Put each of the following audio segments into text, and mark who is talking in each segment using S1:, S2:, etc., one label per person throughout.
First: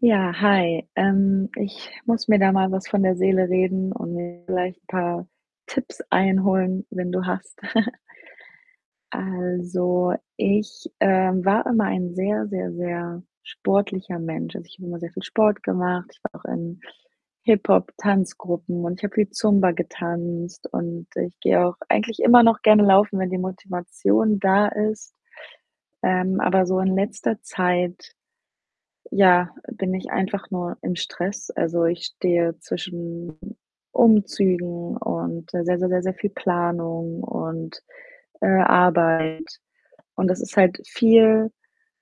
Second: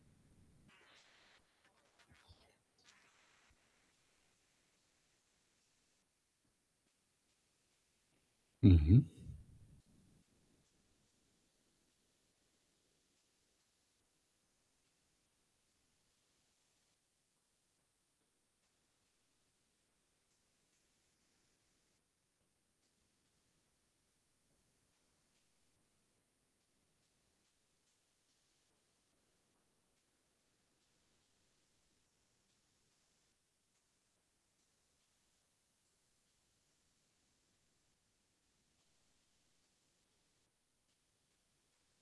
S1: Ja, hi. Ähm, ich muss mir da mal was von der Seele reden und mir vielleicht 'n paar Tipps einholen, wenn du hast.
S2: Mhm.
S1: Also, ich, ähm, war immer ein sehr, sehr, sehr sportlicher Mensch. Also, ich habe immer sehr viel Sport gemacht. Ich war auch in Hip-Hop-Tanzgruppen und ich habe viel Zumba getanzt und ich gehe auch eigentlich immer noch gerne laufen, wenn die Motivation da ist. Ähm, aber so in letzter Zeit, ja, bin ich einfach nur im Stress. Also, ich stehe zwischen Umzügen und sehr, sehr, sehr, sehr viel Planung und, äh, Arbeit. Und das ist halt viel,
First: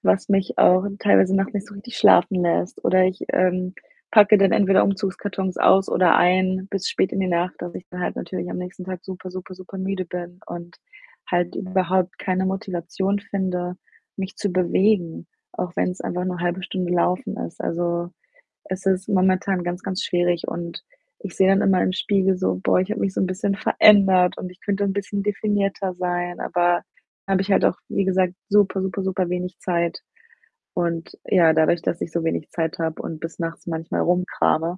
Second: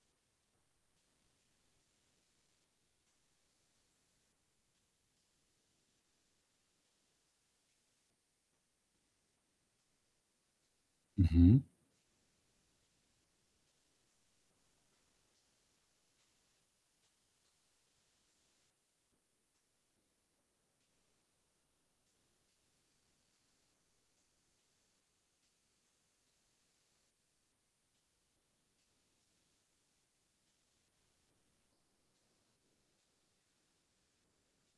S1: was mich auch teilweise nachts nicht so richtig schlafen lässt. Oder ich, ähm, packe dann entweder Umzugskartons aus oder ein bis spät in die Nacht, dass ich dann halt natürlich am nächsten Tag super, super, super müde bin und halt
S2: Mhm.
S1: überhaupt keine Motivation finde, mich zu bewegen, auch wenn's einfach nur 0,5 Stunde laufen ist. Also, es ist momentan ganz, ganz schwierig und ich sehe dann immer im Spiegel so: „Boah, ich habe mich so 'n bisschen verändert und ich könnte 'n bisschen definierter sein,“ aber habe ich halt auch, wie gesagt, super, super, super wenig Zeit. Und ja, dadurch, dass ich so wenig Zeit habe und bis nachts manchmal rumkrame,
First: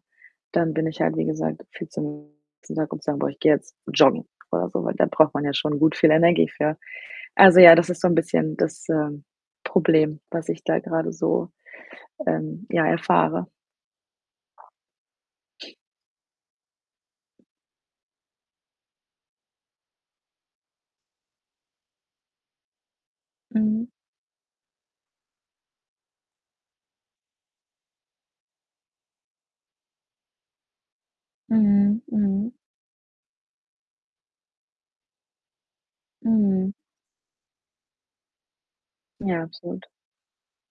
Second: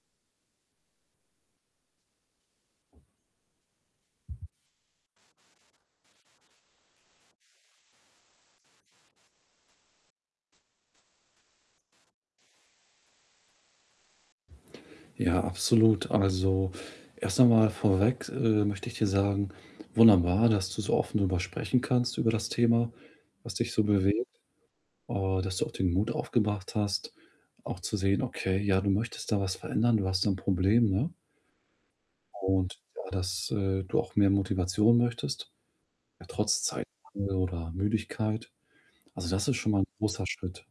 S1: dann bin ich halt, wie gesagt, viel zu müde, am nächsten Tag um zu sagen: „Boah, ich gehe jetzt joggen,“ oder so. Weil da braucht man ja schon gut viel Energie für. Also, ja, das ist so 'n bisschen das, ähm, Problem, was ich da grade so, ähm, ja, erfahre.
S2: Ja, absolut. Also, erst noch mal vorweg, äh, möchte ich dir sagen, wunderbar, dass du so offen drüber sprechen kannst über das Thema, was dich so
S1: Mhm.
S2: bewegt, äh, dass du auch den Mut aufgebracht hast, auch zu sehen: „Okay, ja,“ du möchtest da was verändern, du hast so 'n Problem, ne?
S1: Mhm, mhm.
S2: Und ja dass, äh, du auch mehr Motivation möchtest, ja trotz
S1: Mhm.
S2: Zeitmangel, oder Müdigkeit. Also,
S1: Ja,
S2: das ist schon mal 'n
S1: absolut.
S2: großer Schritt.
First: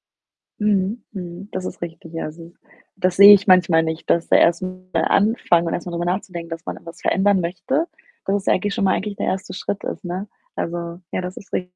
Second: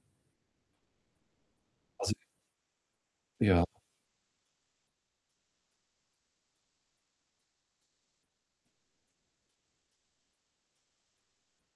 S1: Mhm, mhm. Das ist richtig,
S2: Also
S1: ja. Also, das sehe ich
S2: Ja.
S1: manchmal nicht, dass der erst mal anfangen und erst mal drüber nachzudenken, dass man irgendwas verändern möchte, dass es eigentlich schon mal eigentlich der 1. Schritt ist, ne? Also, ja, das ist richtig.